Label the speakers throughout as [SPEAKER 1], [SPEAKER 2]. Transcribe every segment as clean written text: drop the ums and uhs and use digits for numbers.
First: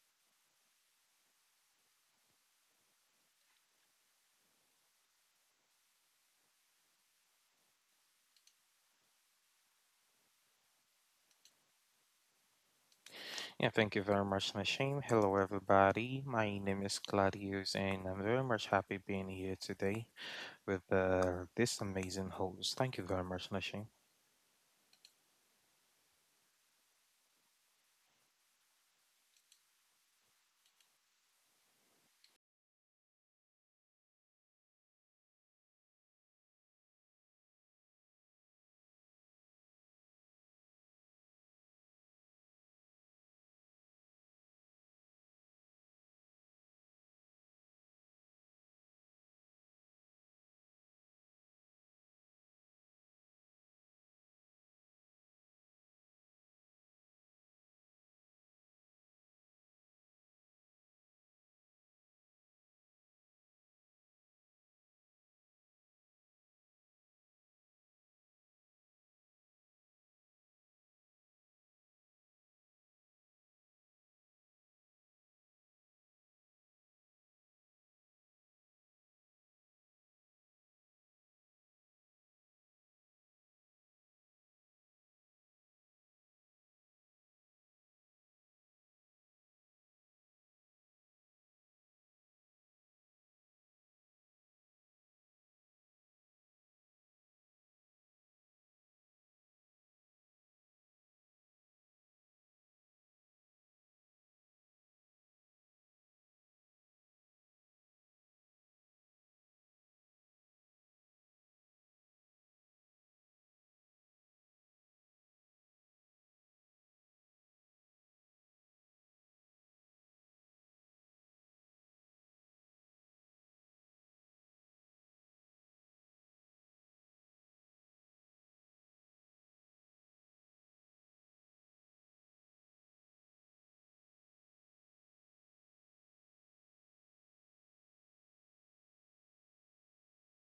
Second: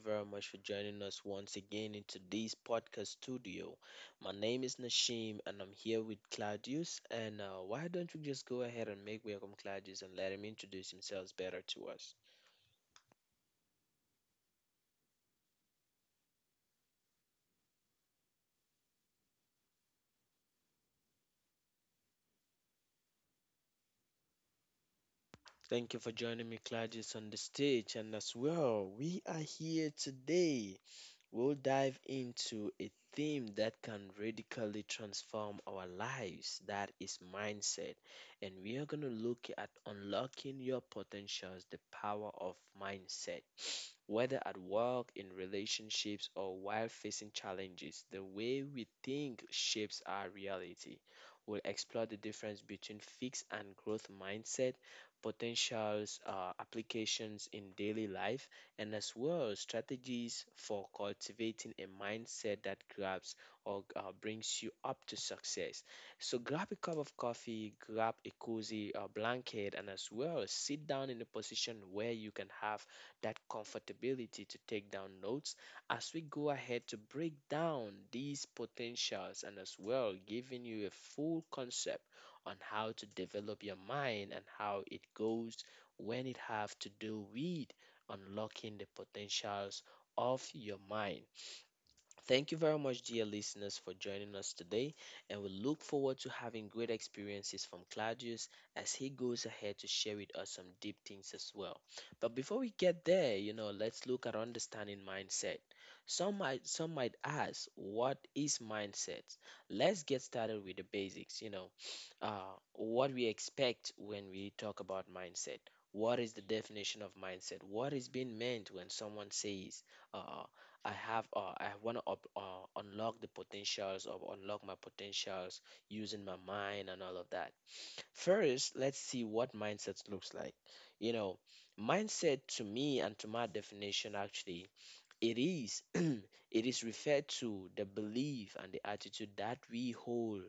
[SPEAKER 1] very much for joining us once again in today's podcast studio. My name is Nashim, and I'm here with Claudius. And Why don't we just go ahead and make welcome Claudius and let him introduce himself better to us?
[SPEAKER 2] Yeah, thank you very much, Nashim. Hello, everybody. My name is Claudius, and I'm very much happy being here today with this amazing host. Thank you very much, Nashim.
[SPEAKER 1] Thank you for joining me, Claudius, on the stage. And as well, we are here today. We'll dive into a theme that can radically transform our lives, that is mindset. And we are going to look at unlocking your potentials, the power of mindset. Whether at work, in relationships, or while facing challenges, the way we think shapes our reality. We'll explore the difference between fixed and growth mindset, potentials, applications in daily life, and as well strategies for cultivating a mindset that grabs or brings you up to success. So grab a cup of coffee, grab a cozy blanket, and as well sit down in a position where you can have that comfortability to take down notes as we go ahead to break down these potentials and as well giving you a full concept on how to develop your mind and how it goes when it have to do with unlocking the potentials of your mind. Thank you very much, dear listeners, for joining us today, and we look forward to having great experiences from Claudius as he goes ahead to share with us some deep things as well. But before we get there, you know, let's look at understanding mindset. Some might ask, what is mindset? Let's get started with the basics, you know, uh, what we expect when we talk about mindset. What is the definition of mindset? What is being meant when someone says? uh, I have I want to unlock the potentials or unlock my potentials using my mind and all of that. First, let's see what mindset looks like. You know, mindset to me and to my definition actually, it is it is referred to the belief and the attitude that we hold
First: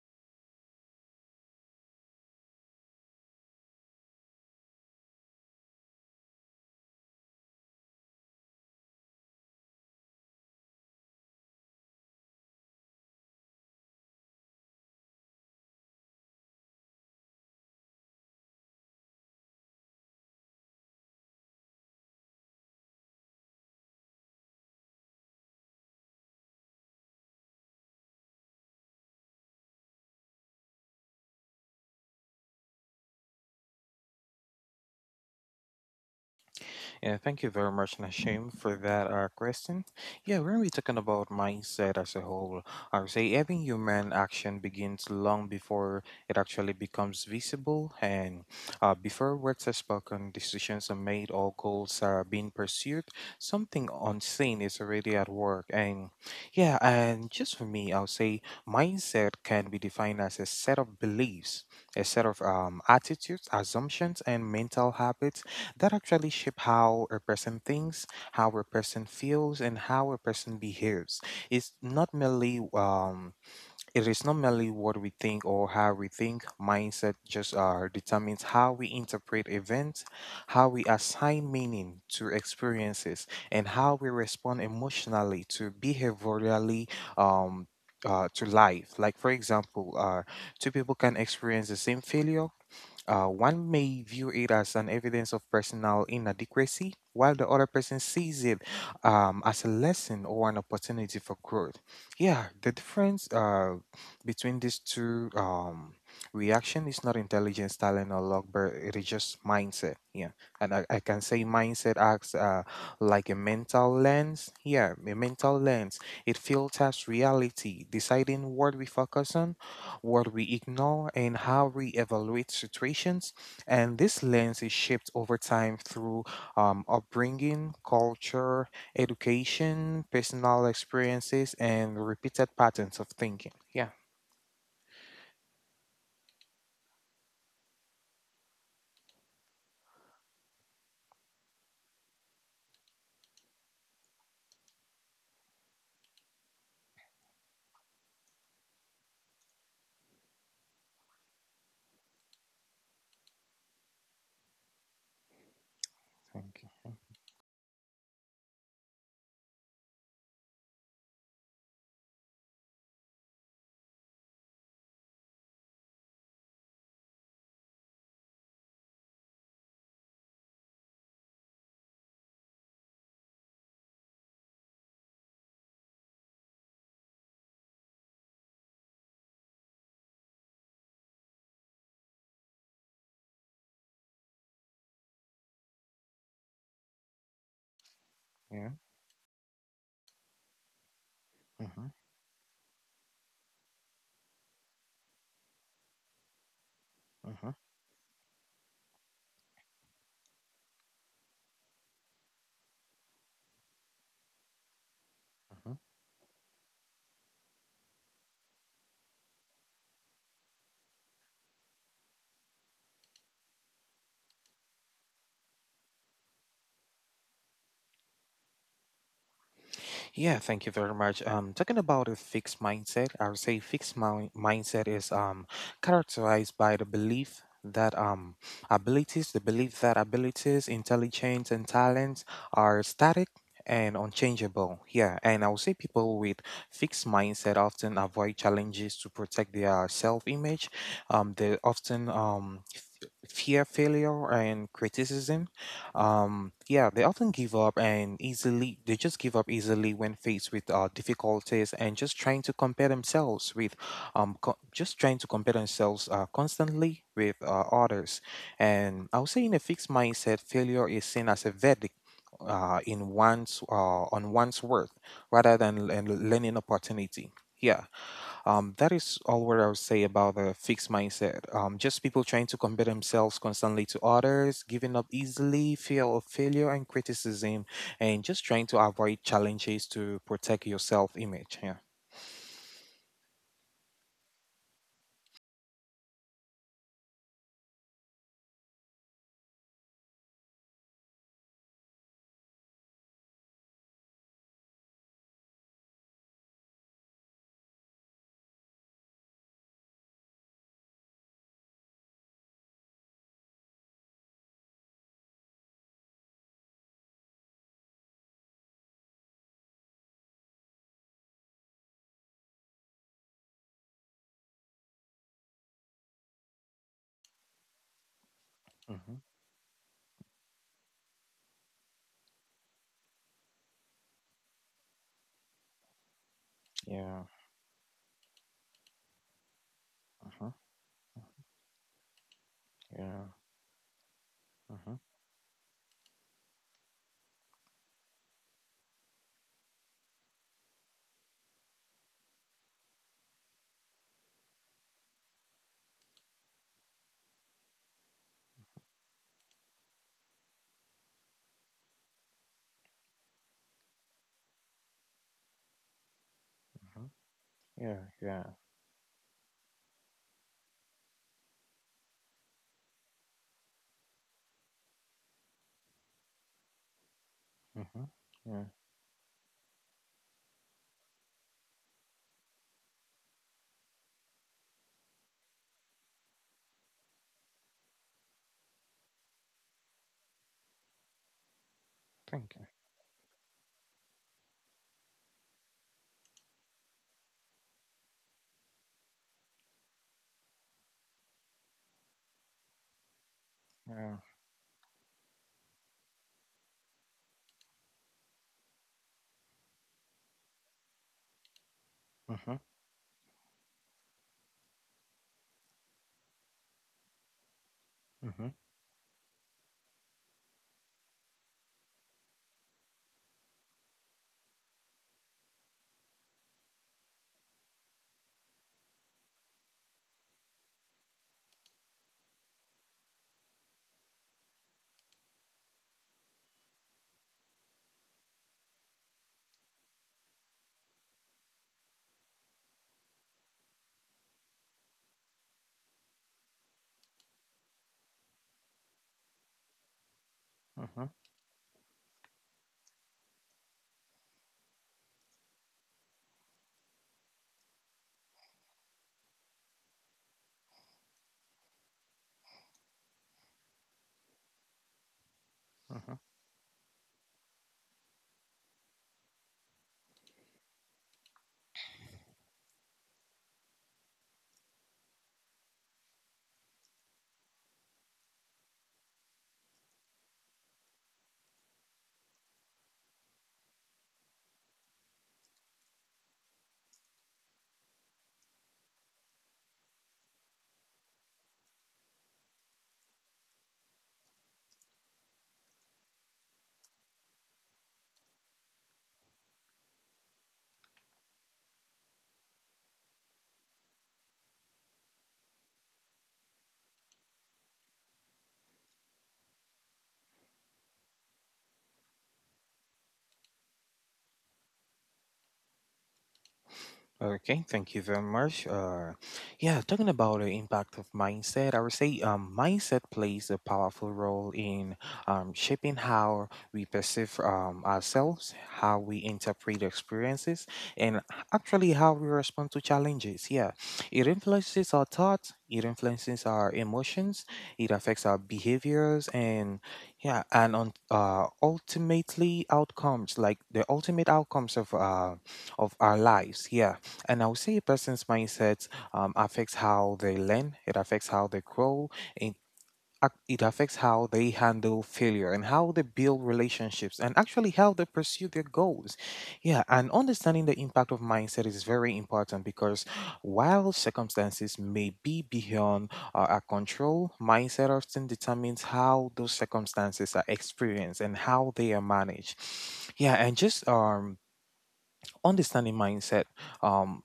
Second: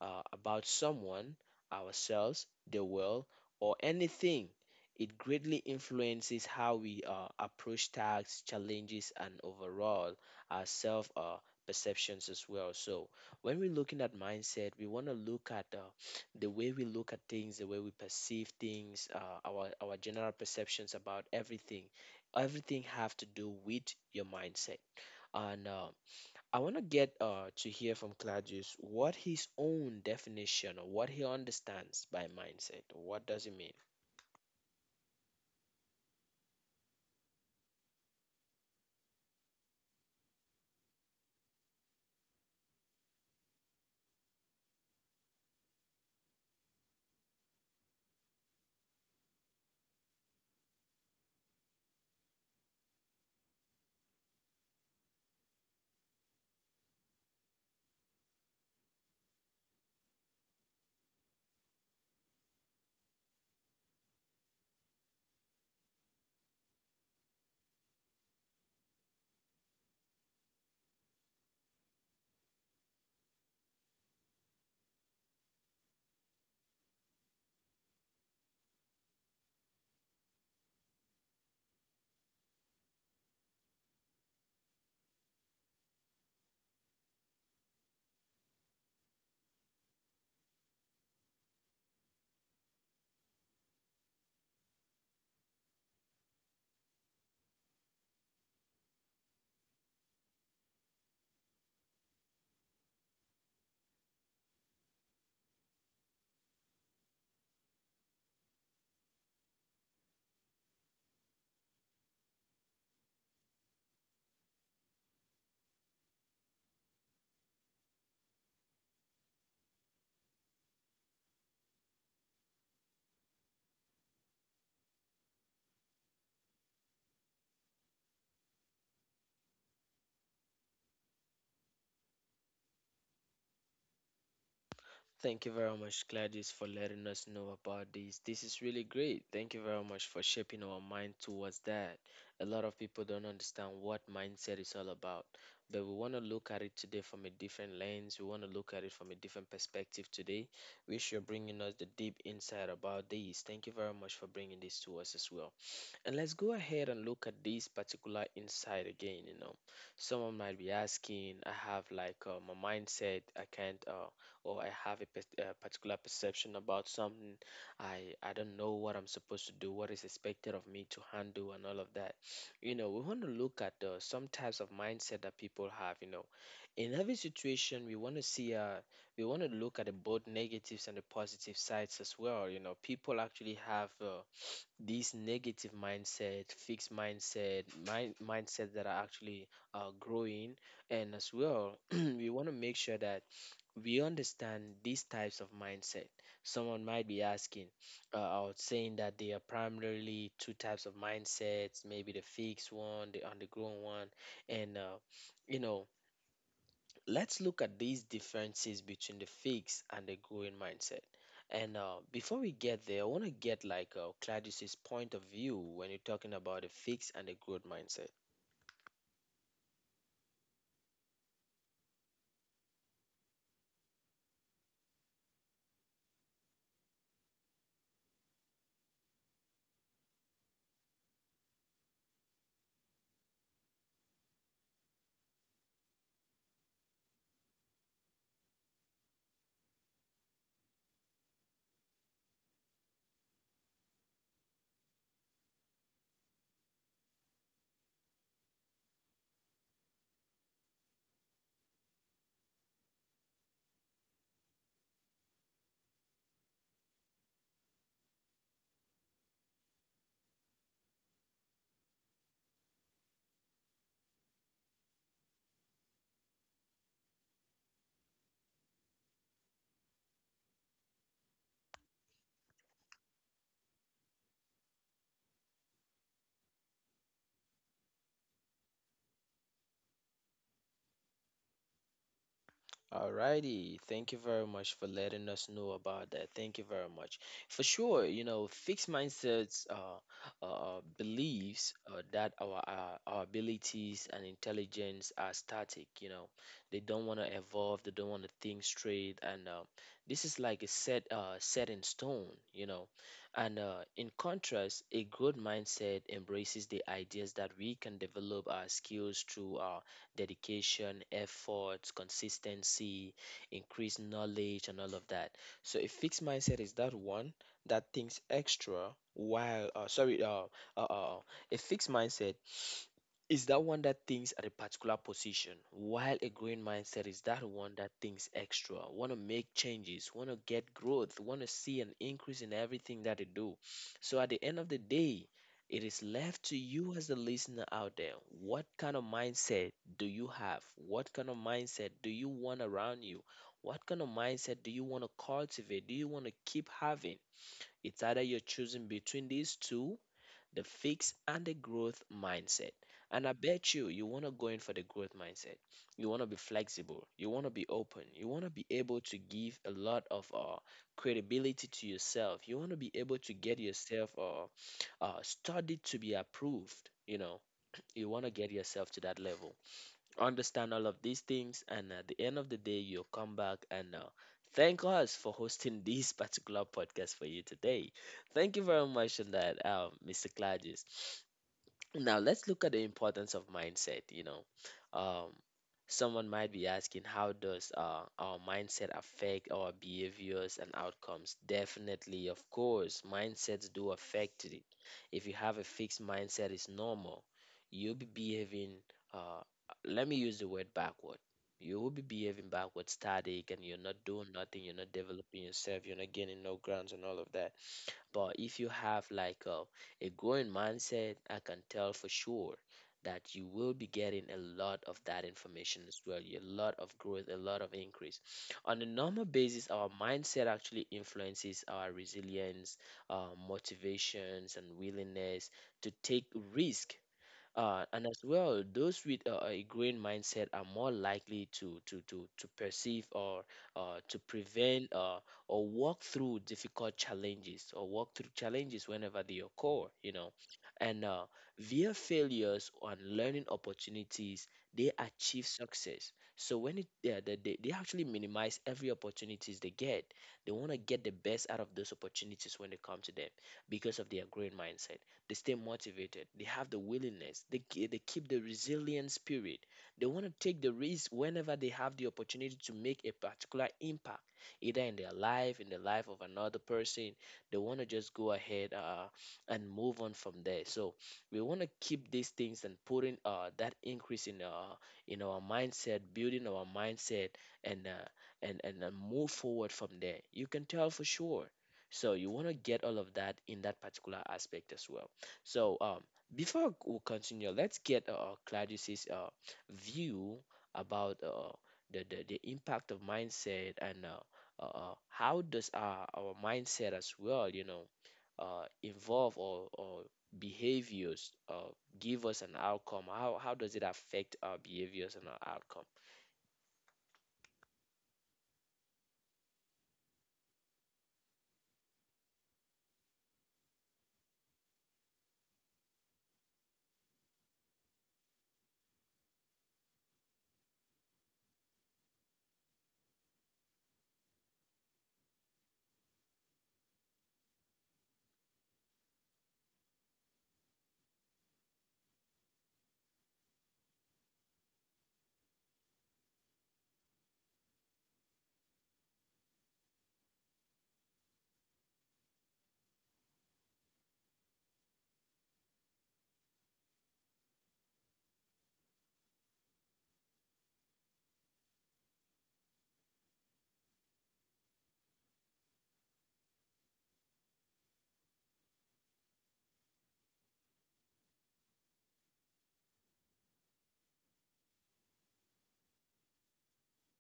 [SPEAKER 1] about someone, ourselves, the world, or anything. It greatly influences how we approach tasks, challenges, and overall our self perceptions as well. So, when we're looking at mindset, we want to look at the way we look at things, the way we perceive things, our general perceptions about everything. Everything have to do with your mindset. And I want to get to hear from Claudius what his own definition or what he understands by mindset. What does it mean?
[SPEAKER 2] Yeah, thank you very much, Nashim, for that question. Yeah, we're going to be talking about mindset as a whole. I would say every human action begins long before it actually becomes visible, and before words are spoken, decisions are made, or goals are being pursued, something unseen is already at work. And yeah, and just for me, I would say mindset can be defined as a set of beliefs, a set of attitudes, assumptions, and mental habits that actually shape how a person thinks, how a person feels, and how a person behaves. It's not merely um, it is not merely what we think or how we think. Mindset just determines how we interpret events, how we assign meaning to experiences, and how we respond emotionally to behaviorally. Um, to life, like for example, two people can experience the same failure, one may view it as an evidence of personal inadequacy, while the other person sees it, as a lesson or an opportunity for growth. Yeah, the difference, between these two reaction is not intelligence, talent, or luck, but it is just mindset. Yeah, and I can say mindset acts like a mental lens. Yeah, a mental lens. It filters reality, deciding what we focus on, what we ignore, and how we evaluate situations. And this lens is shaped over time through upbringing, culture, education, personal experiences, and repeated patterns of thinking. Yeah,
[SPEAKER 1] Thank you very much, Gladys, for letting us know about this. This is really great. Thank you very much for shaping our mind towards that. A lot of people don't understand what mindset is all about, but we want to look at it today from a different lens. We want to look at it from a different perspective today, which you're bringing us the deep insight about this. Thank you very much for bringing this to us as well. And let's
[SPEAKER 2] thank
[SPEAKER 1] go
[SPEAKER 2] you.
[SPEAKER 1] ahead and look at this particular insight again. You know, someone might be asking, I have like my mindset, I can't, or I have a, a particular perception about something. I don't know what I'm supposed to do, what is expected of me to handle, and all of that. You know, we want to look at some types of mindset that people have. You know, in every situation, we want to see, we want to look at the both negatives and the positive sides as well. You know, people actually have. These negative mindset, fixed mindset,
[SPEAKER 2] Yeah.
[SPEAKER 1] mindset that are actually growing, and as well,
[SPEAKER 2] Mm-hmm.
[SPEAKER 1] we want to make sure that we understand these types of mindset. Someone might be
[SPEAKER 2] Mm-hmm.
[SPEAKER 1] asking, or saying that they are primarily two types of mindsets, maybe the fixed one, the undergrown one, and
[SPEAKER 2] Mm-hmm.
[SPEAKER 1] you know, let's look at these differences between the fixed and the growing mindset. And Before we get there, I want to get like Claudius's point of view when you're talking about the fixed and the growth mindset.
[SPEAKER 2] Yeah, thank you very much. Talking about a fixed mindset, I would say mindset is characterized by the belief that abilities, the belief that abilities, intelligence, and talents are static and unchangeable. Yeah, and I would say people with fixed mindset often avoid challenges to protect their self-image. They often fear failure and criticism, yeah, they often give up and easily, they just give up easily when faced with difficulties, and just trying to compare themselves with just trying to compare themselves constantly with others. And I would say in a fixed mindset, failure is seen as a verdict, in one's on one's worth rather than a learning opportunity. Yeah. That is all what I would say about the fixed mindset. Just people trying to compare themselves constantly to others, giving up easily, fear of failure and criticism, and just trying to avoid challenges to protect your self image. Yeah.
[SPEAKER 1] Alrighty, thank you very much for letting us know about that. Thank you very much. For sure, you know, fixed mindsets beliefs that our abilities and intelligence are static. You know, they don't want to evolve. They don't want to think straight. And This is like a set in stone. You know, and in contrast, a growth mindset embraces the ideas that we can develop our skills through dedication, efforts, consistency, increased knowledge, and all of that. So a fixed mindset is that one that thinks
[SPEAKER 2] Mm-hmm.
[SPEAKER 1] extra while sorry uh, uh, uh, a fixed mindset is that one that thinks at a particular position, while a growing
[SPEAKER 2] Yeah.
[SPEAKER 1] mindset is that one that thinks extra, want to make changes,
[SPEAKER 2] Uh-huh.
[SPEAKER 1] want to get growth, want to see an increase in
[SPEAKER 2] Yeah.
[SPEAKER 1] everything that they do. So at the end of
[SPEAKER 2] Uh-huh.
[SPEAKER 1] the day, it is left to you as the listener out there. What kind of mindset do you have? What kind of mindset do you want around you? What kind of mindset do you want to cultivate? Do you want to keep having? It's either you're choosing between these two, the fixed and the growth mindset. And I bet you, you want to go in for the growth mindset. You want to be
[SPEAKER 2] Uh-huh.
[SPEAKER 1] flexible. You want to be
[SPEAKER 2] Yeah.
[SPEAKER 1] open.
[SPEAKER 2] Yeah.
[SPEAKER 1] You want to be able to give a lot of credibility to yourself. You want to be able to get yourself study to be approved. You know,
[SPEAKER 2] Mm-hmm.
[SPEAKER 1] you want to
[SPEAKER 2] Yeah.
[SPEAKER 1] get yourself to that level. Understand all of these things, and at the end of the day, you'll come back and thank us for hosting this particular podcast for you today. Thank you very much on that, Mr. Claudius. Now
[SPEAKER 2] Thank
[SPEAKER 1] let's
[SPEAKER 2] you.
[SPEAKER 1] look at the importance of mindset. You know, um, someone might be asking, how does our mindset affect our behaviors and outcomes? Definitely, of course, mindsets do
[SPEAKER 2] Yeah.
[SPEAKER 1] affect it. If you have a fixed mindset, it's normal. You'll be behaving. Uh, Let me use the word backward. You will be behaving
[SPEAKER 2] Mm-hmm.
[SPEAKER 1] backward, static, and you're not doing nothing. You're not developing yourself. You're not gaining no grounds and all of that. But
[SPEAKER 2] Mm-hmm.
[SPEAKER 1] if you have like a growing mindset, I can tell for sure that you will be getting a lot of that information as well. A lot of growth, a lot of increase. On a normal basis, our mindset actually influences our resilience, our motivations, and willingness to take risk, and as well, those with a green mindset are more likely to perceive or to prevent or walk through difficult challenges or walk through challenges whenever they occur, you know.
[SPEAKER 2] Mm-hmm.
[SPEAKER 1] And Via failures and learning opportunities, they achieve success. So when it, yeah, they actually minimize every opportunities they get. They want to get the best out of those opportunities when they come to them because of their green mindset. They stay motivated. They have the willingness. They, they keep the resilient spirit. They want to take the risk whenever they have the opportunity to make a particular impact, either in their life, in the life of another person. They want to just go ahead and move on from there. So we want to keep these things and putting that increase in our mindset, building our mindset, and uh, and move forward from there. You can tell for sure. So you want to get all of that in that particular aspect as well. So before we continue, let's get Claudius's view about the impact of mindset, and how does our mindset as well, you know, involve or behaviors give us an outcome? How does it affect our behaviors and our outcome?
[SPEAKER 2] Okay, thank you very much. Yeah, talking about the impact of mindset, I would say, mindset plays a powerful role in, shaping how we perceive, ourselves, how we interpret experiences, and actually how we respond to challenges. Yeah, it influences our thoughts, it influences our emotions, it affects our behaviors, and yeah, and on, ultimately outcomes, like the ultimate outcomes of, of our lives. Yeah, and I would say a person's mindset, affects how they learn, it affects how they grow, and it affects how they handle failure, and how they build relationships, and actually how they pursue their goals. Yeah, and understanding the impact of mindset is very important, because while circumstances may be beyond, our control, mindset often determines how those circumstances are experienced and how they are managed. Yeah, and just, understanding mindset. Um,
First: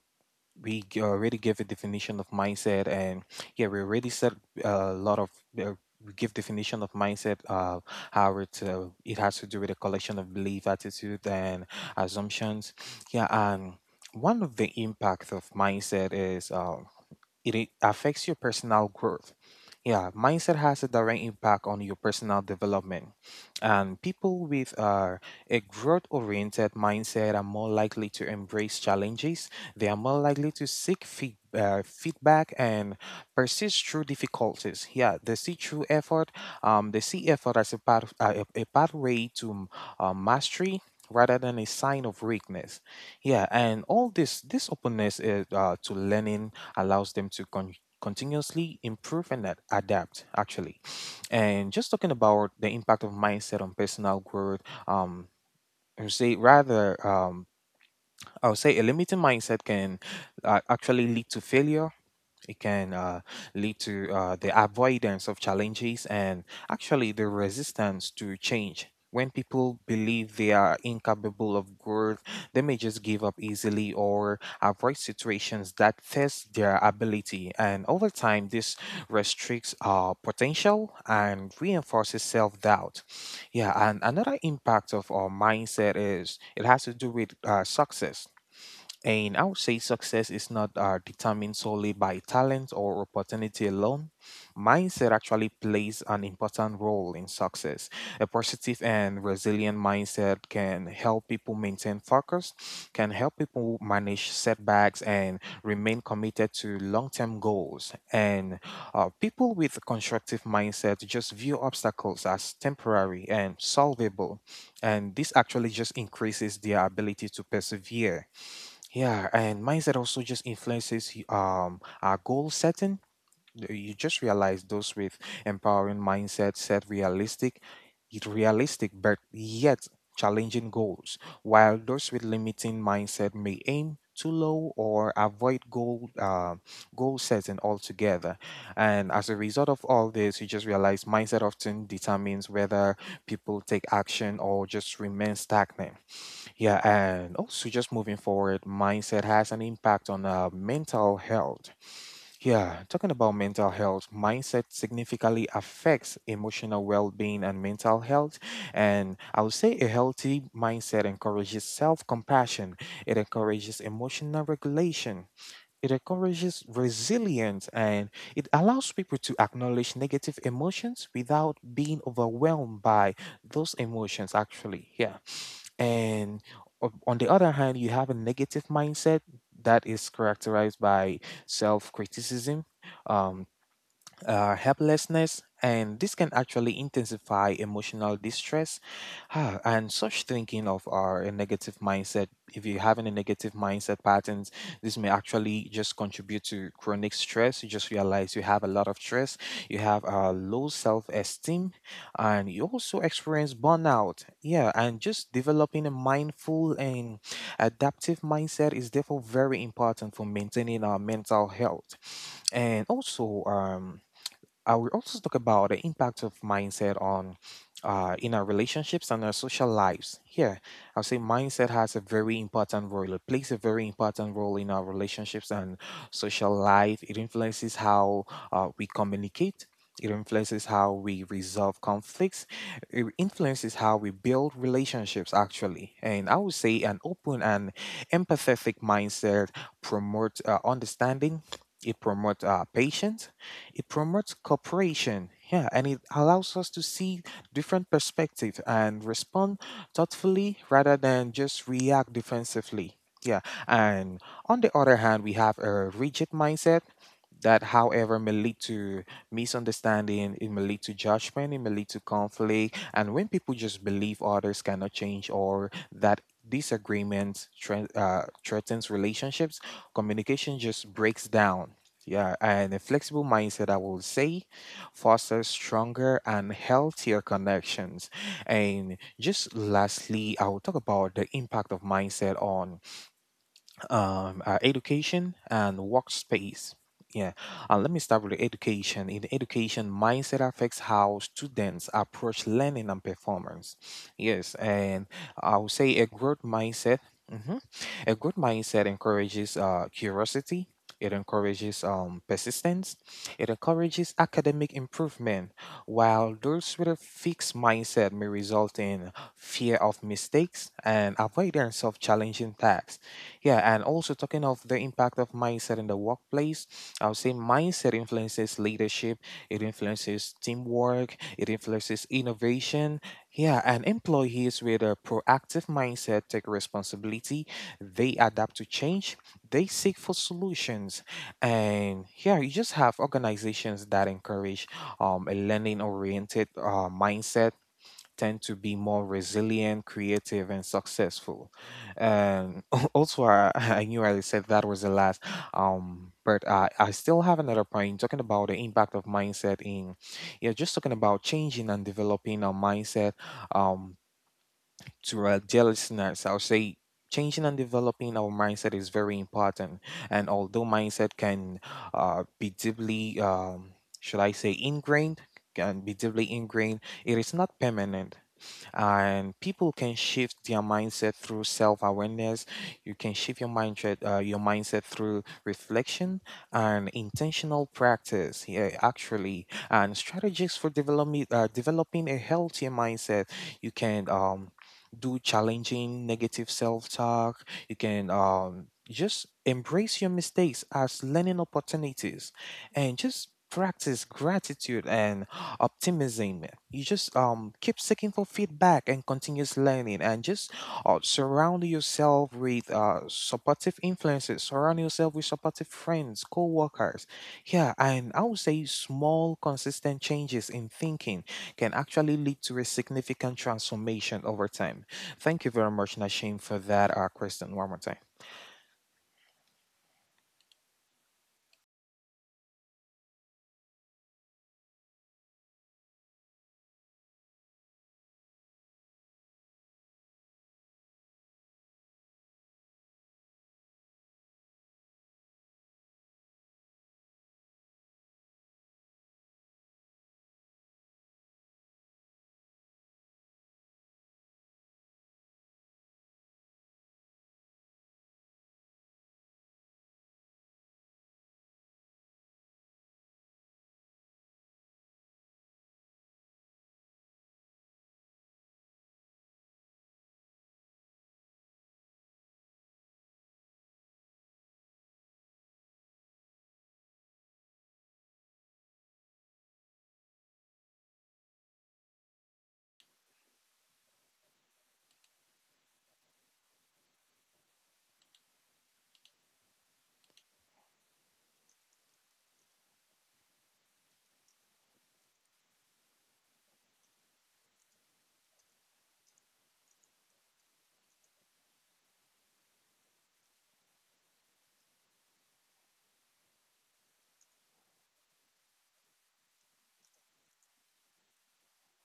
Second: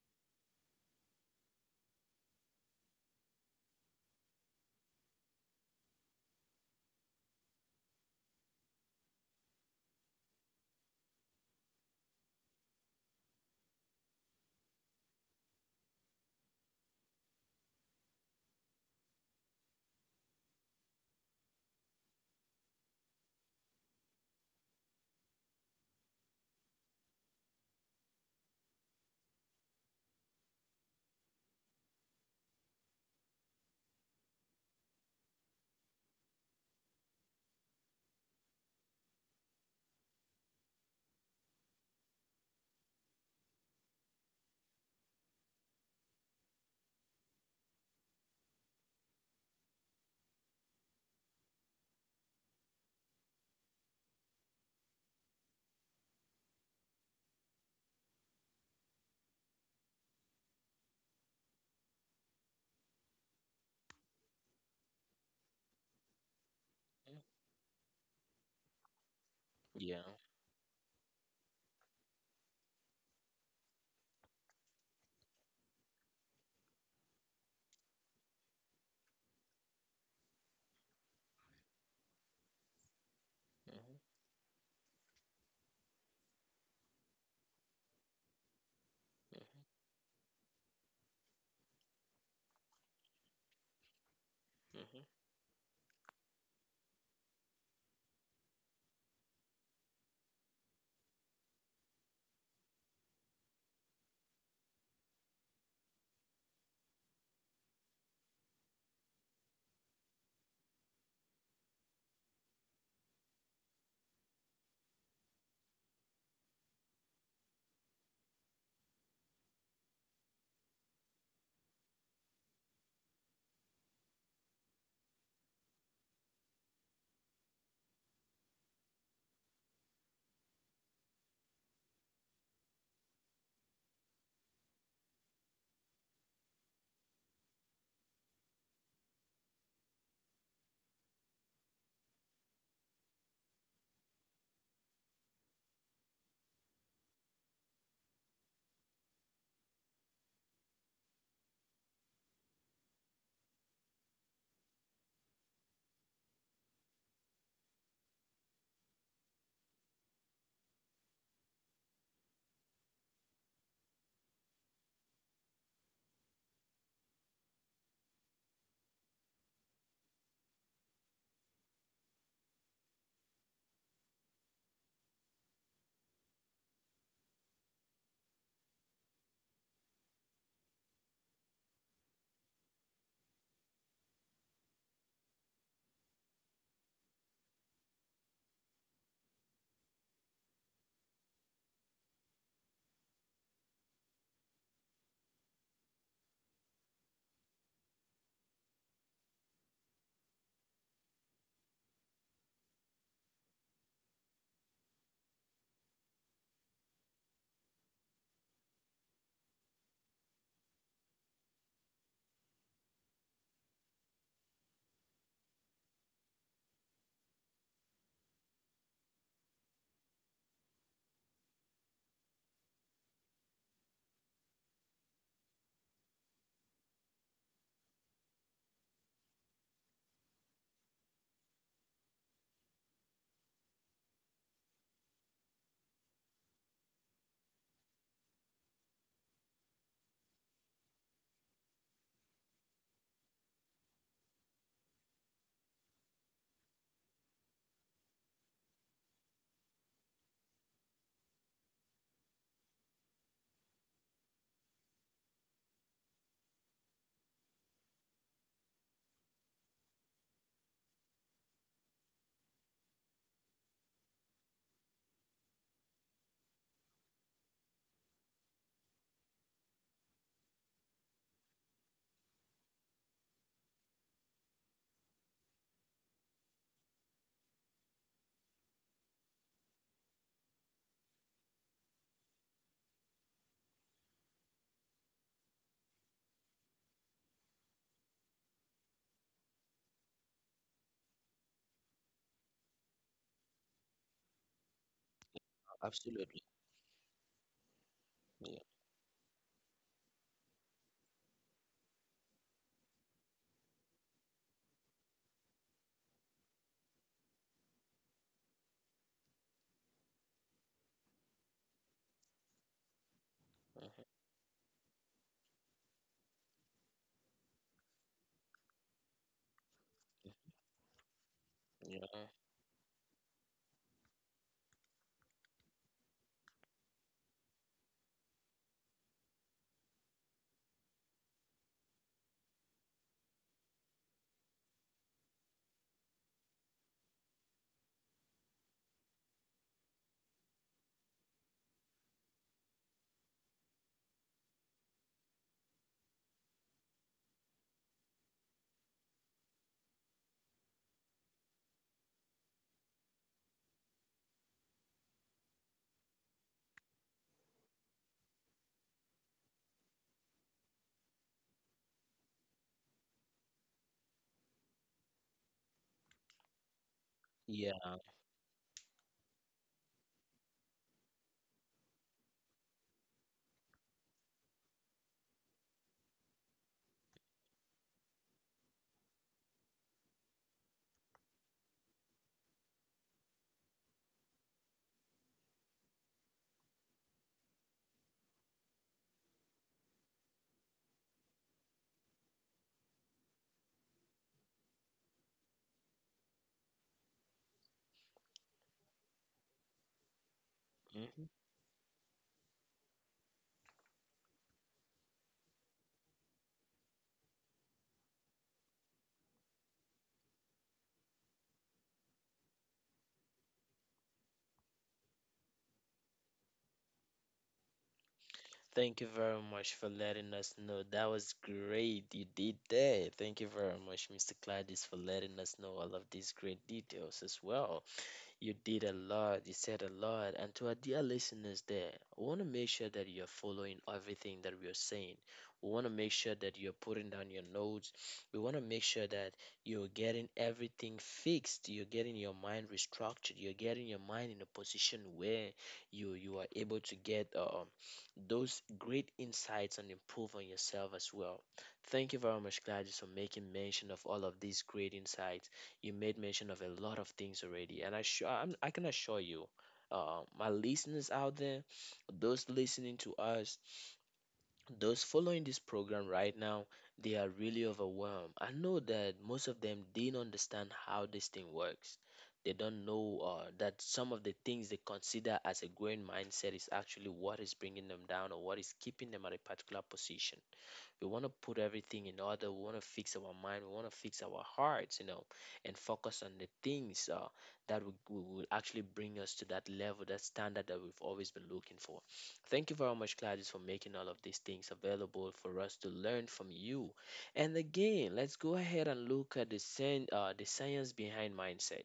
[SPEAKER 2] already gave a definition of mindset, and yeah, we already said a lot of, uh, we give definition of mindset, how it, it has to do with a collection of belief, attitude, and assumptions. Yeah, and one of the impacts of mindset is, it affects your personal growth. Yeah, mindset has a direct impact on your personal development. And people with, a growth oriented mindset are more likely to embrace challenges. They are more likely to seek feedback and persist through difficulties. Yeah, they see through effort. They see effort as a pathway to, mastery rather than a sign of weakness. Yeah, and all this openness is, to learning, allows them to continuously improve and adapt actually. And just talking about the impact of mindset on personal growth, um I would say rather um I would say a limiting mindset can, actually lead to failure. It can, lead to, the avoidance of challenges and
[SPEAKER 1] Mm.
[SPEAKER 2] actually the resistance to change. When people
[SPEAKER 1] Yeah.
[SPEAKER 2] believe they are incapable of growth, they may just give up easily or avoid situations that test their ability. And over time, this restricts our potential and reinforces self doubt. Yeah,
[SPEAKER 1] Hmm.
[SPEAKER 2] and another impact of our mindset is it has to do with, success. And I would say success is not, determined solely by talent or opportunity alone.
[SPEAKER 1] Hmm. Hmm.
[SPEAKER 2] Mindset actually plays an important role in success. A positive and resilient mindset can help people maintain focus, can help people manage setbacks, and remain committed to long term goals. And, people with constructive mindset just view obstacles as temporary and solvable. And this actually just increases their ability to persevere. Yeah, and mindset also just influences our goal setting. You just realize those with empowering mindset set realistic, yet realistic but yet challenging goals, while those with limiting mindset may aim too low or avoid goal setting altogether. And as a result of all this, you just realize mindset often determines whether people take action or just remain stagnant. Yeah, and also just moving forward, mindset has an impact on, mental health. Yeah, talking about mental health, mindset significantly affects emotional well being and mental health. And I would say a healthy mindset encourages self compassion, it encourages emotional regulation. It encourages resilience, and it allows people to acknowledge negative emotions without being overwhelmed by those emotions, actually. Yeah. And on the other hand, you have a negative mindset that is characterized by self criticism, um, helplessness, and this can actually intensify emotional distress. Ah, and such thinking of our a negative mindset, if you're having a negative mindset patterns, this may actually just contribute to chronic stress. You just realize you have a lot of stress, you have a low self esteem, and you also experience burnout. Yeah, and just developing a mindful and adaptive mindset is therefore very important for maintaining our mental health. And also, I will also talk about the impact of mindset on, in our relationships and our social lives. Here, I'll say mindset has a very important role. It plays a very important role in our relationships and social life. It influences how, we communicate. It influences how we resolve conflicts. It influences how we build relationships, actually. And I would say an open and empathetic mindset promotes, understanding. It promotes, patience, it promotes cooperation. Yeah, and it allows us to see different perspectives and respond thoughtfully rather than just react defensively. Yeah, and on the other hand, we have a rigid mindset that, however, may lead to misunderstanding, it may lead to judgment, it may lead to conflict. And when people just believe others cannot change, or that threatens relationships, communication just breaks down. Yeah, and a flexible mindset, I will say, fosters stronger and healthier connections. And just lastly, I will talk about the impact of mindset on, education and workspace. Yeah, and let me start with the education. In the education, mindset affects how students approach learning and performance. Yes, and I would say a growth
[SPEAKER 1] Absolutely.
[SPEAKER 2] mindset. Mhm, a growth
[SPEAKER 1] Yeah.
[SPEAKER 2] mindset encourages, curiosity. It encourages, persistence. It encourages academic improvement, while those with a fixed mindset may result in fear of mistakes and avoidance of challenging tasks. Yeah, and
[SPEAKER 1] Hmm.
[SPEAKER 2] also talking of the impact of mindset in the workplace, I would say mindset influences leadership, it influences teamwork, it influences innovation. Yeah, and employees with a proactive mindset take responsibility, they adapt to change, they seek for solutions. And yeah, you just have organizations that encourage, a learning oriented, mindset tend to be more resilient, creative, and successful. And also, I knew I said that was the last, but I still have another point talking about the impact of mindset in, yeah, just talking about changing and developing our mindset, um, to our dear listeners. I'll say changing and developing our mindset is very important. And although mindset can be deeply, ingrained, can be deeply ingrained. It is not
[SPEAKER 1] Yeah.
[SPEAKER 2] permanent and people can shift their mindset through self-awareness. You can shift your mindset your mindset through reflection and intentional practice, yeah, actually, and strategies for developing developing a healthier mindset. You can do challenging negative self-talk. You can just embrace your mistakes as learning opportunities and just practice gratitude and optimism. You just keep seeking for feedback and continuous learning, and just
[SPEAKER 1] Yeah.
[SPEAKER 2] surround yourself with supportive influences, surround yourself with supportive friends, co-workers. Yeah, and I would say small consistent changes in thinking can actually lead to a significant transformation over time. Thank you very much, Nashim, for that question one more time.
[SPEAKER 1] Thank you very much for letting us know. That was great. You did that. Thank you very much, Mr. Gladys, for letting us know all of these great details as well. You did a lot, you said a lot, and to our dear listeners there, we want to make sure that you're following everything that we are saying. We want to make sure that you're putting down your notes. We want to make sure that you're getting everything fixed. You're getting your mind restructured. You're getting your mind in a position where you are able to get those great insights and improve on yourself as well. Thank you very much, Gladys, for making mention of all of these great insights. You made mention of a lot of things already, and I sure I can assure you, my listeners out there, those listening to us, those following this program right now, they are really overwhelmed. I know that most of them didn't understand how this thing works. They don't know that some of the things they consider as a growing mindset is actually what is bringing them down or what is keeping them at a particular position. We want to put everything in order. We want to fix our mind. We want to fix our hearts, you know, and focus on the things that will actually bring us to that level, that standard that we've always been looking for. Thank you very much, Gladys, for making all of these things available for us to learn from you. And again, let's go ahead and look at the science behind mindset.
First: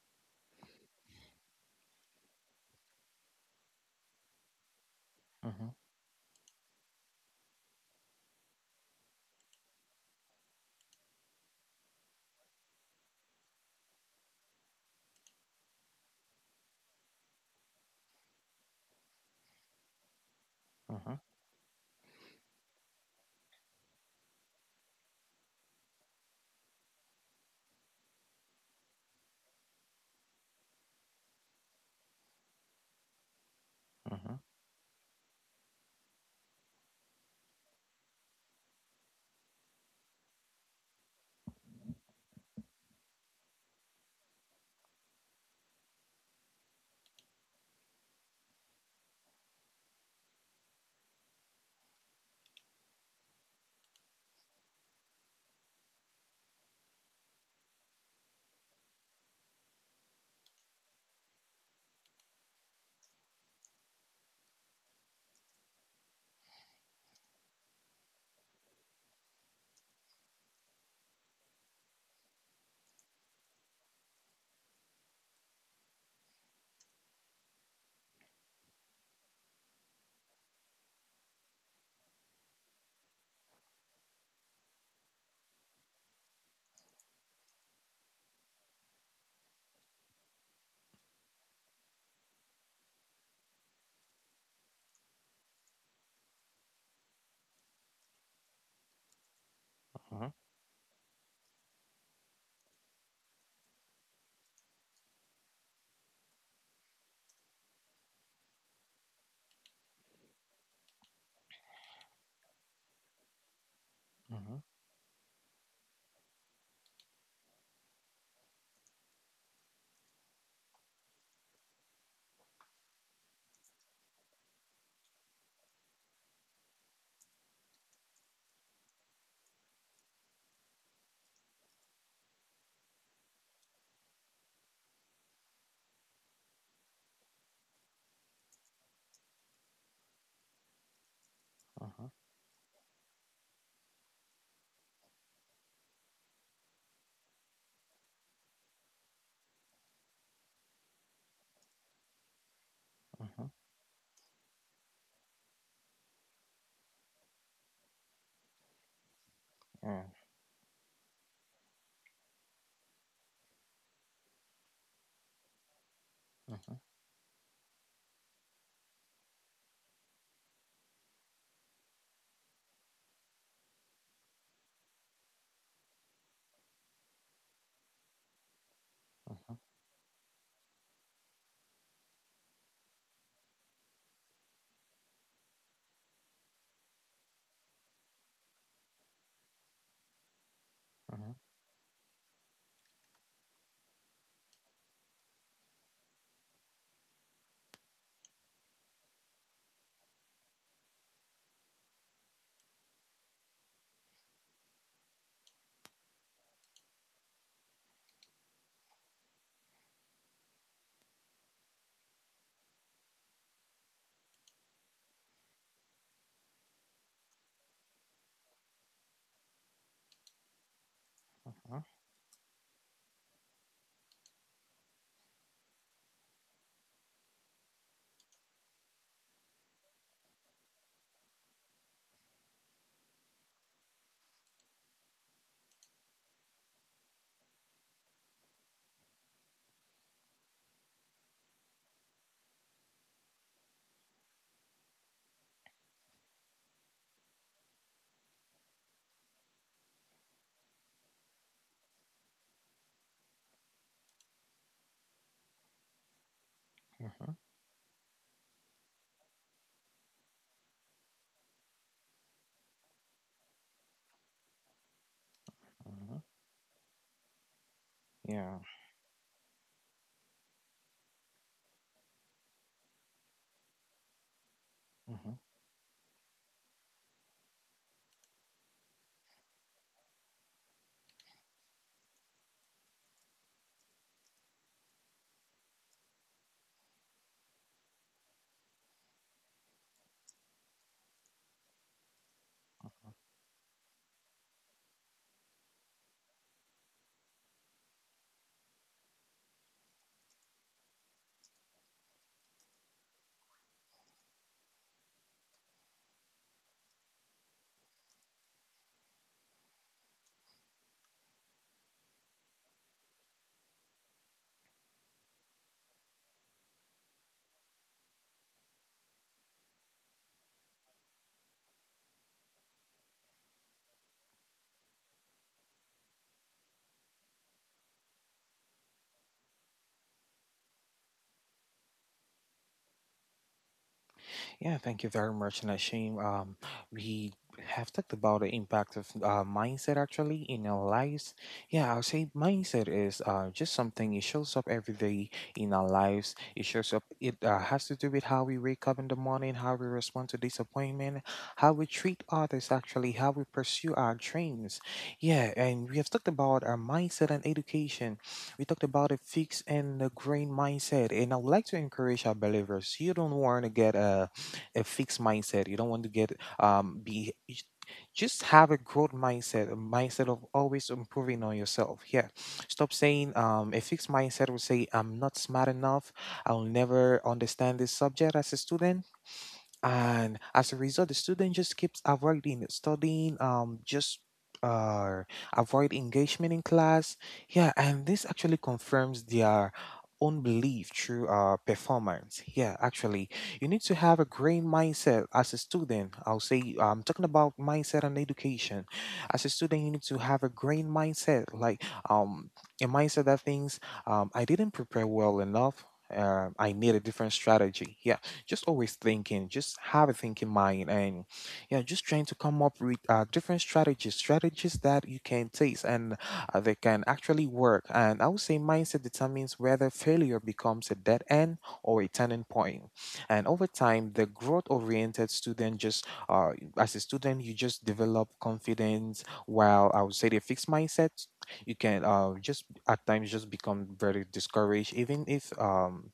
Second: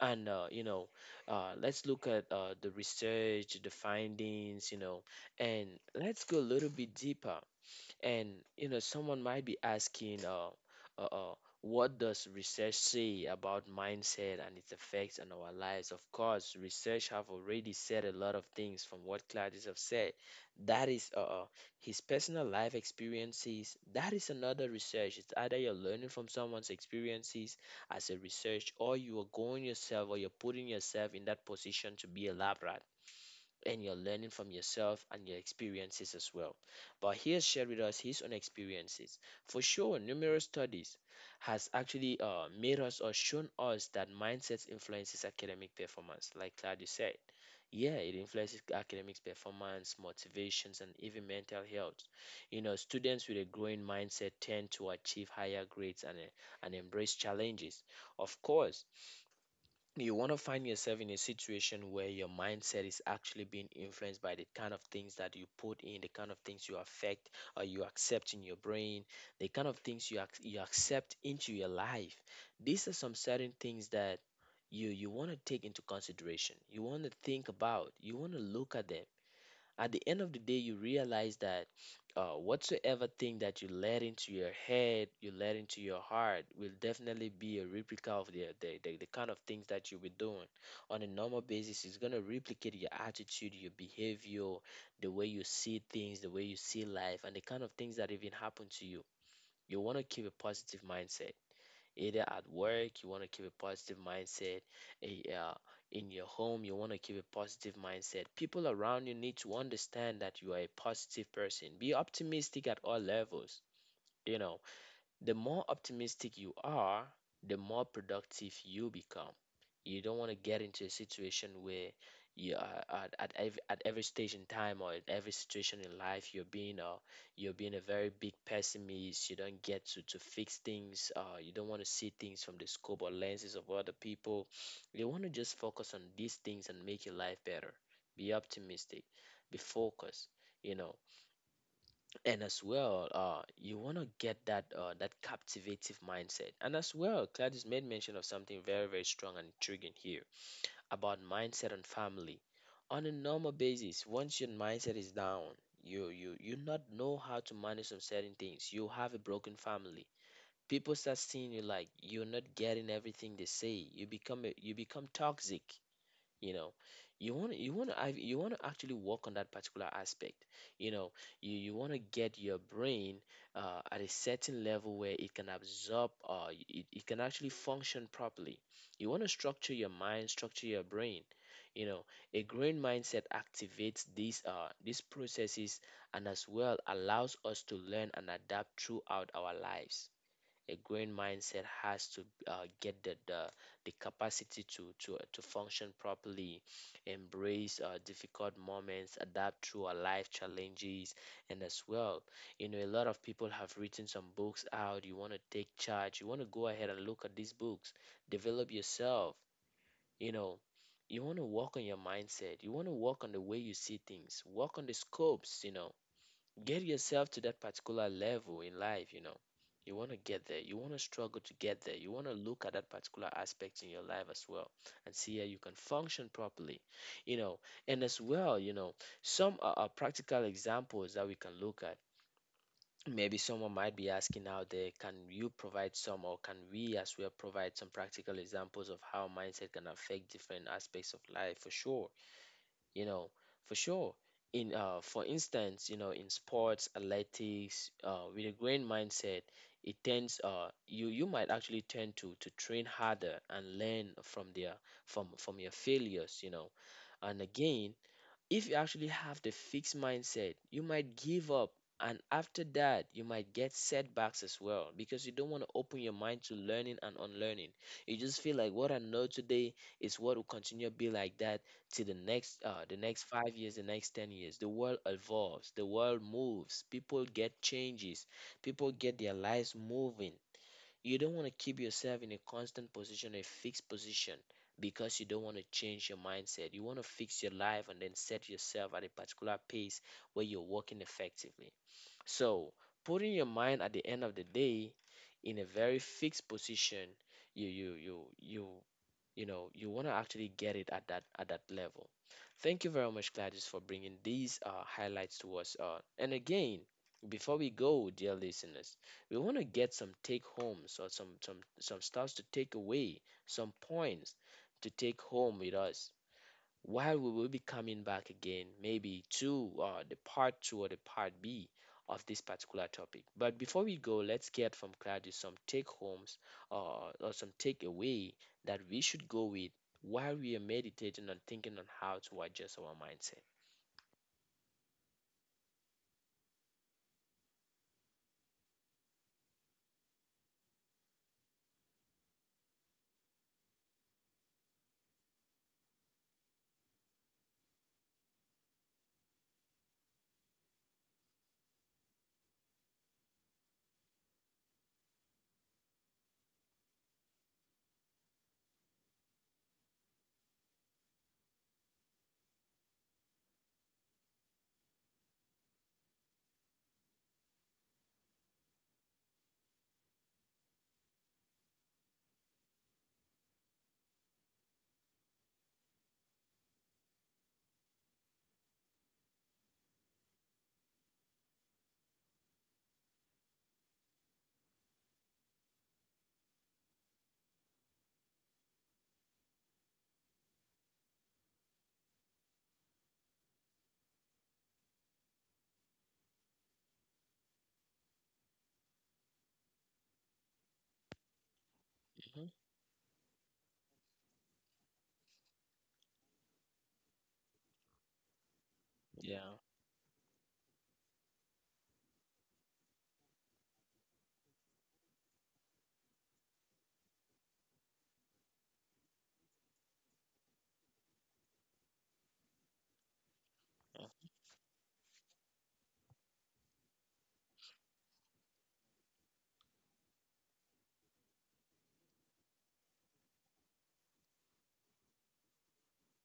[SPEAKER 1] And you know, let's look at the research, the findings, you know. And
[SPEAKER 2] hmm
[SPEAKER 1] let's go a little bit deeper. And you know, someone might be asking, uh, uh, what does research say about mindset and its effects on our lives? Of course, research have already said a lot of things from what Claudius have said. That is
[SPEAKER 2] hmm
[SPEAKER 1] his personal life experiences. That is another research. It's either you're learning from someone's experiences as a research, or you are going yourself, or you're putting yourself in that position to be a lab rat and you're learning
[SPEAKER 2] hmm
[SPEAKER 1] from yourself and your experiences as well. But he has shared with us his own experiences. For sure, numerous studies has actually made us or shown us that mindset influences academic performance. Like Claudia said, yeah, it influences academic performance, motivations, and even mental health. You know, students with a growing mindset tend to achieve higher grades and embrace challenges. Of course, you want to find yourself in a situation where your mindset is actually being influenced by the kind of things that you put in, the kind of things you affect or you accept in your brain, the kind of things you you accept into your life. These are some certain things that you want to take into consideration. You want to think about. You want to look at them. At the end of the day, you realize that whatsoever thing that you let into your head, you let into your heart, will definitely be a replica of the kind of things that you'll be doing on a normal basis. It's gonna replicate your attitude, your behavior, the way you see things, the way you see life, and the kind of things that even happen to you. You want to keep
[SPEAKER 2] hmm
[SPEAKER 1] a positive mindset, either at work. You want to keep a positive mindset eh, uh, in your home. You want to keep a positive mindset. People around you need to understand that you are a positive person. Be optimistic at all levels, you
[SPEAKER 2] hmm
[SPEAKER 1] know.
[SPEAKER 2] hmm
[SPEAKER 1] The more optimistic you are, the more productive you become. You don't want to get into a situation where you are at every at every stage in time or at every situation in life you're being you're being a very big pessimist. You don't get to fix things. You don't want to see things from the scope or lenses of other people. You want to just focus on these things and make your life better. Be optimistic. Be focused. You know,
[SPEAKER 2] hmm
[SPEAKER 1] and as well, you want to get that that captivative mindset. And as well, Claudius made mention of something very, very strong and intriguing here about mindset and family. On a normal basis, once your mindset is down, you not know how to manage some certain things. You have a broken family.
[SPEAKER 2] yeah.
[SPEAKER 1] People start seeing you like you're not getting everything they say. You become you become toxic, you
[SPEAKER 2] Mhm,
[SPEAKER 1] know.
[SPEAKER 2] mhm,
[SPEAKER 1] You want to actually work on that particular aspect, you know. You want to get your brain at a certain level where it can absorb it can actually function properly. You want to
[SPEAKER 2] mhm,
[SPEAKER 1] structure your mind, structure your brain, you know. A growing mindset activates these processes and as well allows us to learn and adapt throughout our lives. A growing
[SPEAKER 2] mhm,
[SPEAKER 1] mindset has to get the capacity to function properly, embrace difficult moments, adapt through our life challenges, and as well, you know, a lot of people have written some books out. You want to take charge. You want to go ahead and look at these books, develop yourself. You know, you want to work on your mindset. You want to work on the way you see things. Work on the scopes. You know, get yourself to that particular level in life, you know. You want to get there. You want to struggle to get there. You want to look at that particular aspect in your life as well and see how you can function properly, you know. And as well, you know, some are practical examples that we can look at. Maybe someone might be asking out there, can you provide some, or can we as well provide some practical examples of how mindset can affect different aspects of life? For sure, you know. For sure, in for instance, you know, in sports athletics, with a growing mindset, it tends, you you might actually tend to train harder and learn from their from your failures, you know.
[SPEAKER 2] mhm,
[SPEAKER 1] And
[SPEAKER 2] mhm,
[SPEAKER 1] again, if you actually have the fixed mindset, you might give up. And after that, you might get setbacks as well because you don't want to open your
[SPEAKER 2] mhm.
[SPEAKER 1] mind to learning and unlearning. You just feel
[SPEAKER 2] Yeah.
[SPEAKER 1] like what I know today is what will continue to be like that till the next 5 years, the next 10 years. The world
[SPEAKER 2] Mhm.
[SPEAKER 1] evolves, the world moves, people get changes, people get their lives moving. You don't want to keep yourself in a constant position, a fixed position, because you don't want to change your mindset. You want to fix your life and then set yourself at a particular pace where you're working effectively. So, putting your mind at the end of the day in a very fixed position, you you know you want to actually get it at that level. Thank you very much, Gladys, for bringing these highlights to us. And again, before we go, dear listeners, we want to get some take homes or some stuff to take away, some points to take home with us while we will be coming back again, maybe to the part two or the part B of this particular topic. But before we go, let's get from Claudio some take homes or some takeaway that we should go with while we are meditating and thinking on how to adjust our mindset.
[SPEAKER 2] Yeah, thank you very much, Nashim. We have talked about the impact of mindset actually in our lives. Yeah, I'll say mindset is just something, it shows up every day in our lives. It shows up. It has to do with how we wake up in the morning, how we respond to disappointment, how we treat others actually, how we pursue our dreams. Yeah, and we have talked about our mindset and education. We talked about a fixed and a growing mindset, and I would like to encourage our believers. You don't want to get a fixed mindset. You don't want to get um be j- just have a growth mindset, a mindset of always improving on yourself. Yeah. Stop saying a fixed mindset will say I'm not smart enough. I'll never understand this subject as a student, and as a result the student just keeps avoiding studying, just uh avoid engagement in class. Yeah, and this actually confirms their own belief through performance, yeah, actually. You need to have a great mindset as a student. I'll say I'm talking about mindset and education. As a student you need to have a great mindset, like,
[SPEAKER 1] Hmm.
[SPEAKER 2] um a mindset that thinks, I didn't prepare well enough, I need a different strategy. Yeah, just always thinking,
[SPEAKER 1] Yeah,
[SPEAKER 2] just have a thinking mind, and yeah, just trying to come up with different strategies, strategies that you can taste and they can actually work. And I would say mindset determines whether failure becomes a dead end or a turning point. And over time, the growth-oriented student just, as a student, you just develop confidence. While I would say the fixed mindset, you can just at times just become very discouraged, even if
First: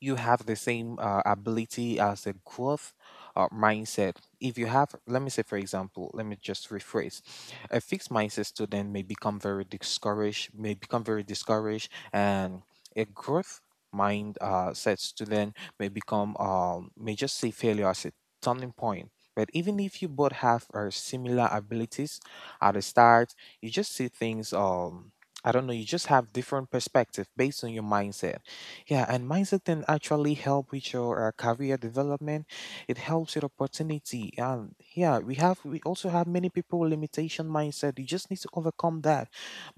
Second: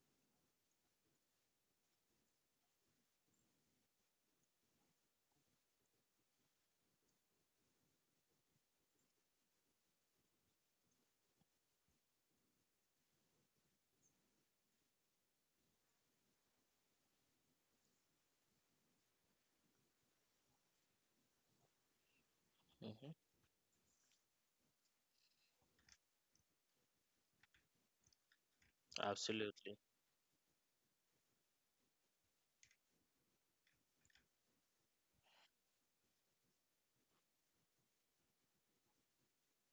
[SPEAKER 2] you have the same ability as a growth mindset. If you have, let me say, for example, let me just rephrase. A fixed mindset student may become very discouraged, may become very discouraged, and a growth mind set student may become, may just see failure as a turning point. But even if you both have similar abilities at the
[SPEAKER 1] mm-hmm.
[SPEAKER 2] start, you just see things, I don't know, you just have different perspective based on your mindset. Yeah, and mindset
[SPEAKER 1] Absolutely.
[SPEAKER 2] can actually help with your career development. It helps with opportunity. And yeah, we also have many people with limitation mindset. You just need to overcome that.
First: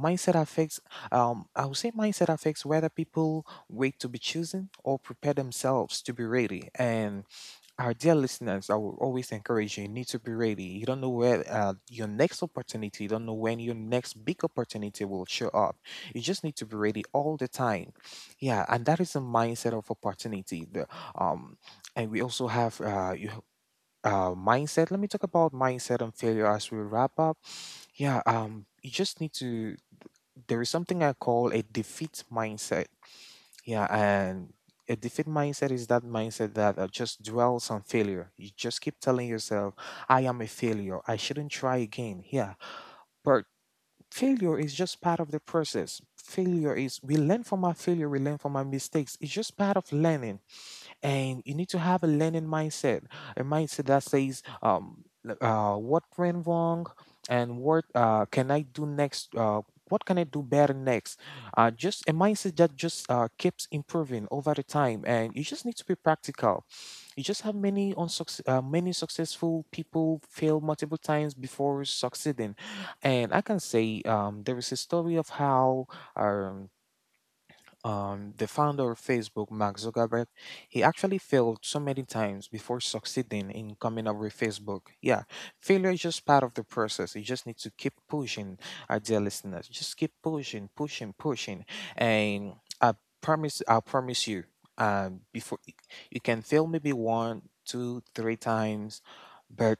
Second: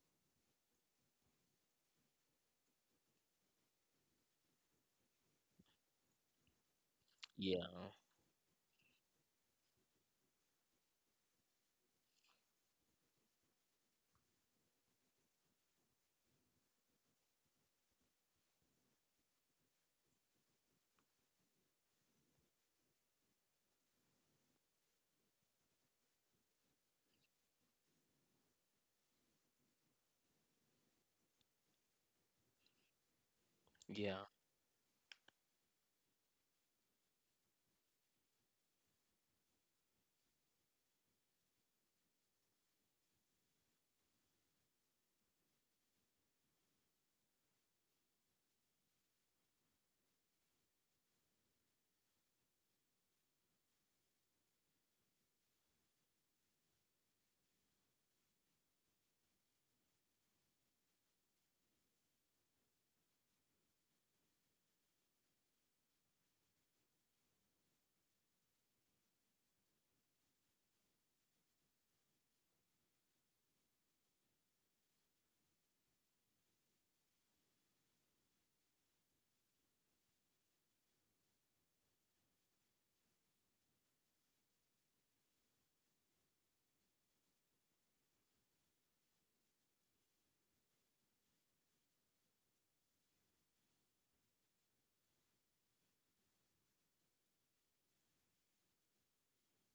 [SPEAKER 2] Mindset affects. I would say mindset affects whether people wait to be chosen or prepare themselves to be ready. And
[SPEAKER 1] Yeah,
[SPEAKER 2] our dear listeners, I will always encourage you, you need to be ready. You don't know when your next big opportunity will show up. You just need to be ready all the time. Yeah, and that is the mindset of opportunity. The, um, and we also have you, mindset. Let me talk about mindset and failure as we wrap up. Yeah, you just need to. There is something I call a defeat mindset. Yeah,
[SPEAKER 1] yeah,
[SPEAKER 2] and a defeat mindset is that mindset that just dwells on failure. You just keep telling yourself, I am a failure, I shouldn't try again. Yeah, but failure is just part of the process. We learn from our failure, we learn from our mistakes. It's just part of learning, and you need to have a learning mindset, a mindset that says, what went wrong, and what can I do next? What can I do better next? Just a mindset that just keeps improving over the time, and you just need to be practical. You just have many many successful people fail multiple times before succeeding, and I can say there is a story of how. Um, the founder of Facebook, Mark Zuckerberg, he actually failed so many times before succeeding in coming up with Facebook. Yeah, failure is just part of the process. You just need to keep pushing, our dear listeners. Just keep pushing, pushing, pushing, and I I promise you, before, you can fail maybe one, two, three times, but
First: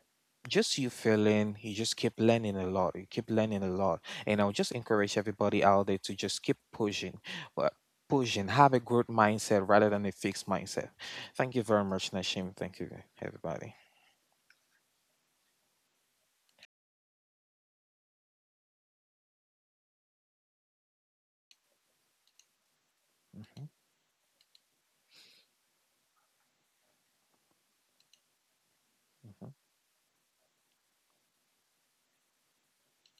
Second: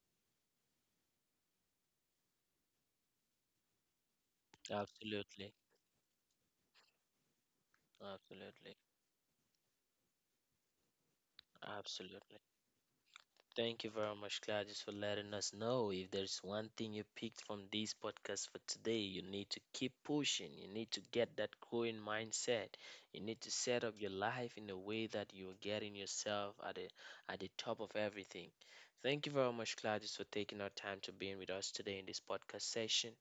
[SPEAKER 2] just you failing, you just keep learning a lot. You keep learning a lot, and I'll just encourage
[SPEAKER 1] absolutely,
[SPEAKER 2] everybody out there to just keep pushing, pushing. Have
[SPEAKER 1] absolutely,
[SPEAKER 2] a growth mindset rather than a fixed mindset. Thank you very much,
[SPEAKER 1] absolutely.
[SPEAKER 2] Nashim. Thank you, everybody.
[SPEAKER 1] Thank you very much, Gladys, for letting us know. If there's one thing you picked from this podcast for today, you need to keep pushing. You need to get that growing mindset. You need to set up your life in a way that you're getting yourself at the top of everything. Thank you very much, Gladys, for taking our time to being with us today in this podcast session.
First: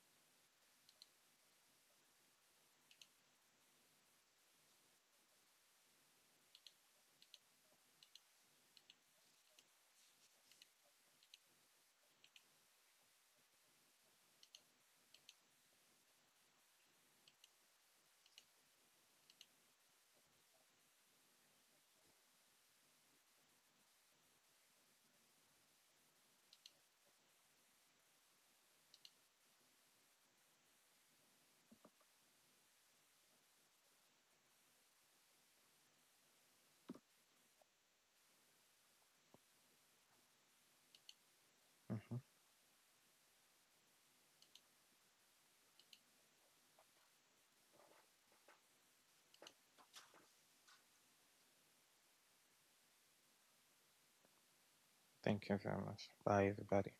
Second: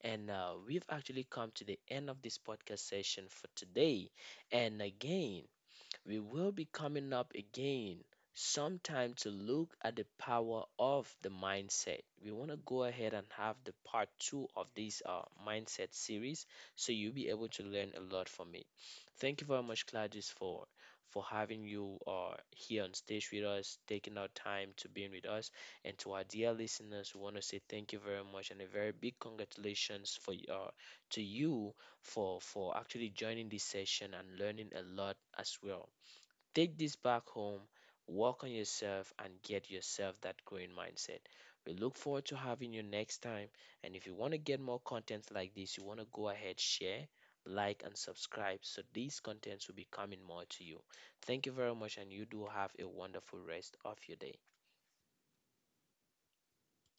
[SPEAKER 1] And we've actually come to the end of this podcast session for today. And again, we will be coming up again sometime to look at the power of the mindset. We want to go ahead and have the part two of this mindset series so you'll be able to learn a lot from it. Thank you very much, Claudius, for having you here on stage with us, taking our time to being with us. And to our dear listeners, we want to say thank you very much and a very big congratulations for to you for actually joining this session and learning a lot as well. Take this back home, work on yourself, and get yourself that growing mindset. We look
[SPEAKER 2] Mhm.
[SPEAKER 1] forward to having you next time. And if you want to get more content like this, you want to go ahead, share, like, and subscribe so these contents will be coming more to you. Thank you very much, and you do have a wonderful rest of your day.
[SPEAKER 2] Thank you very much. Bye, everybody.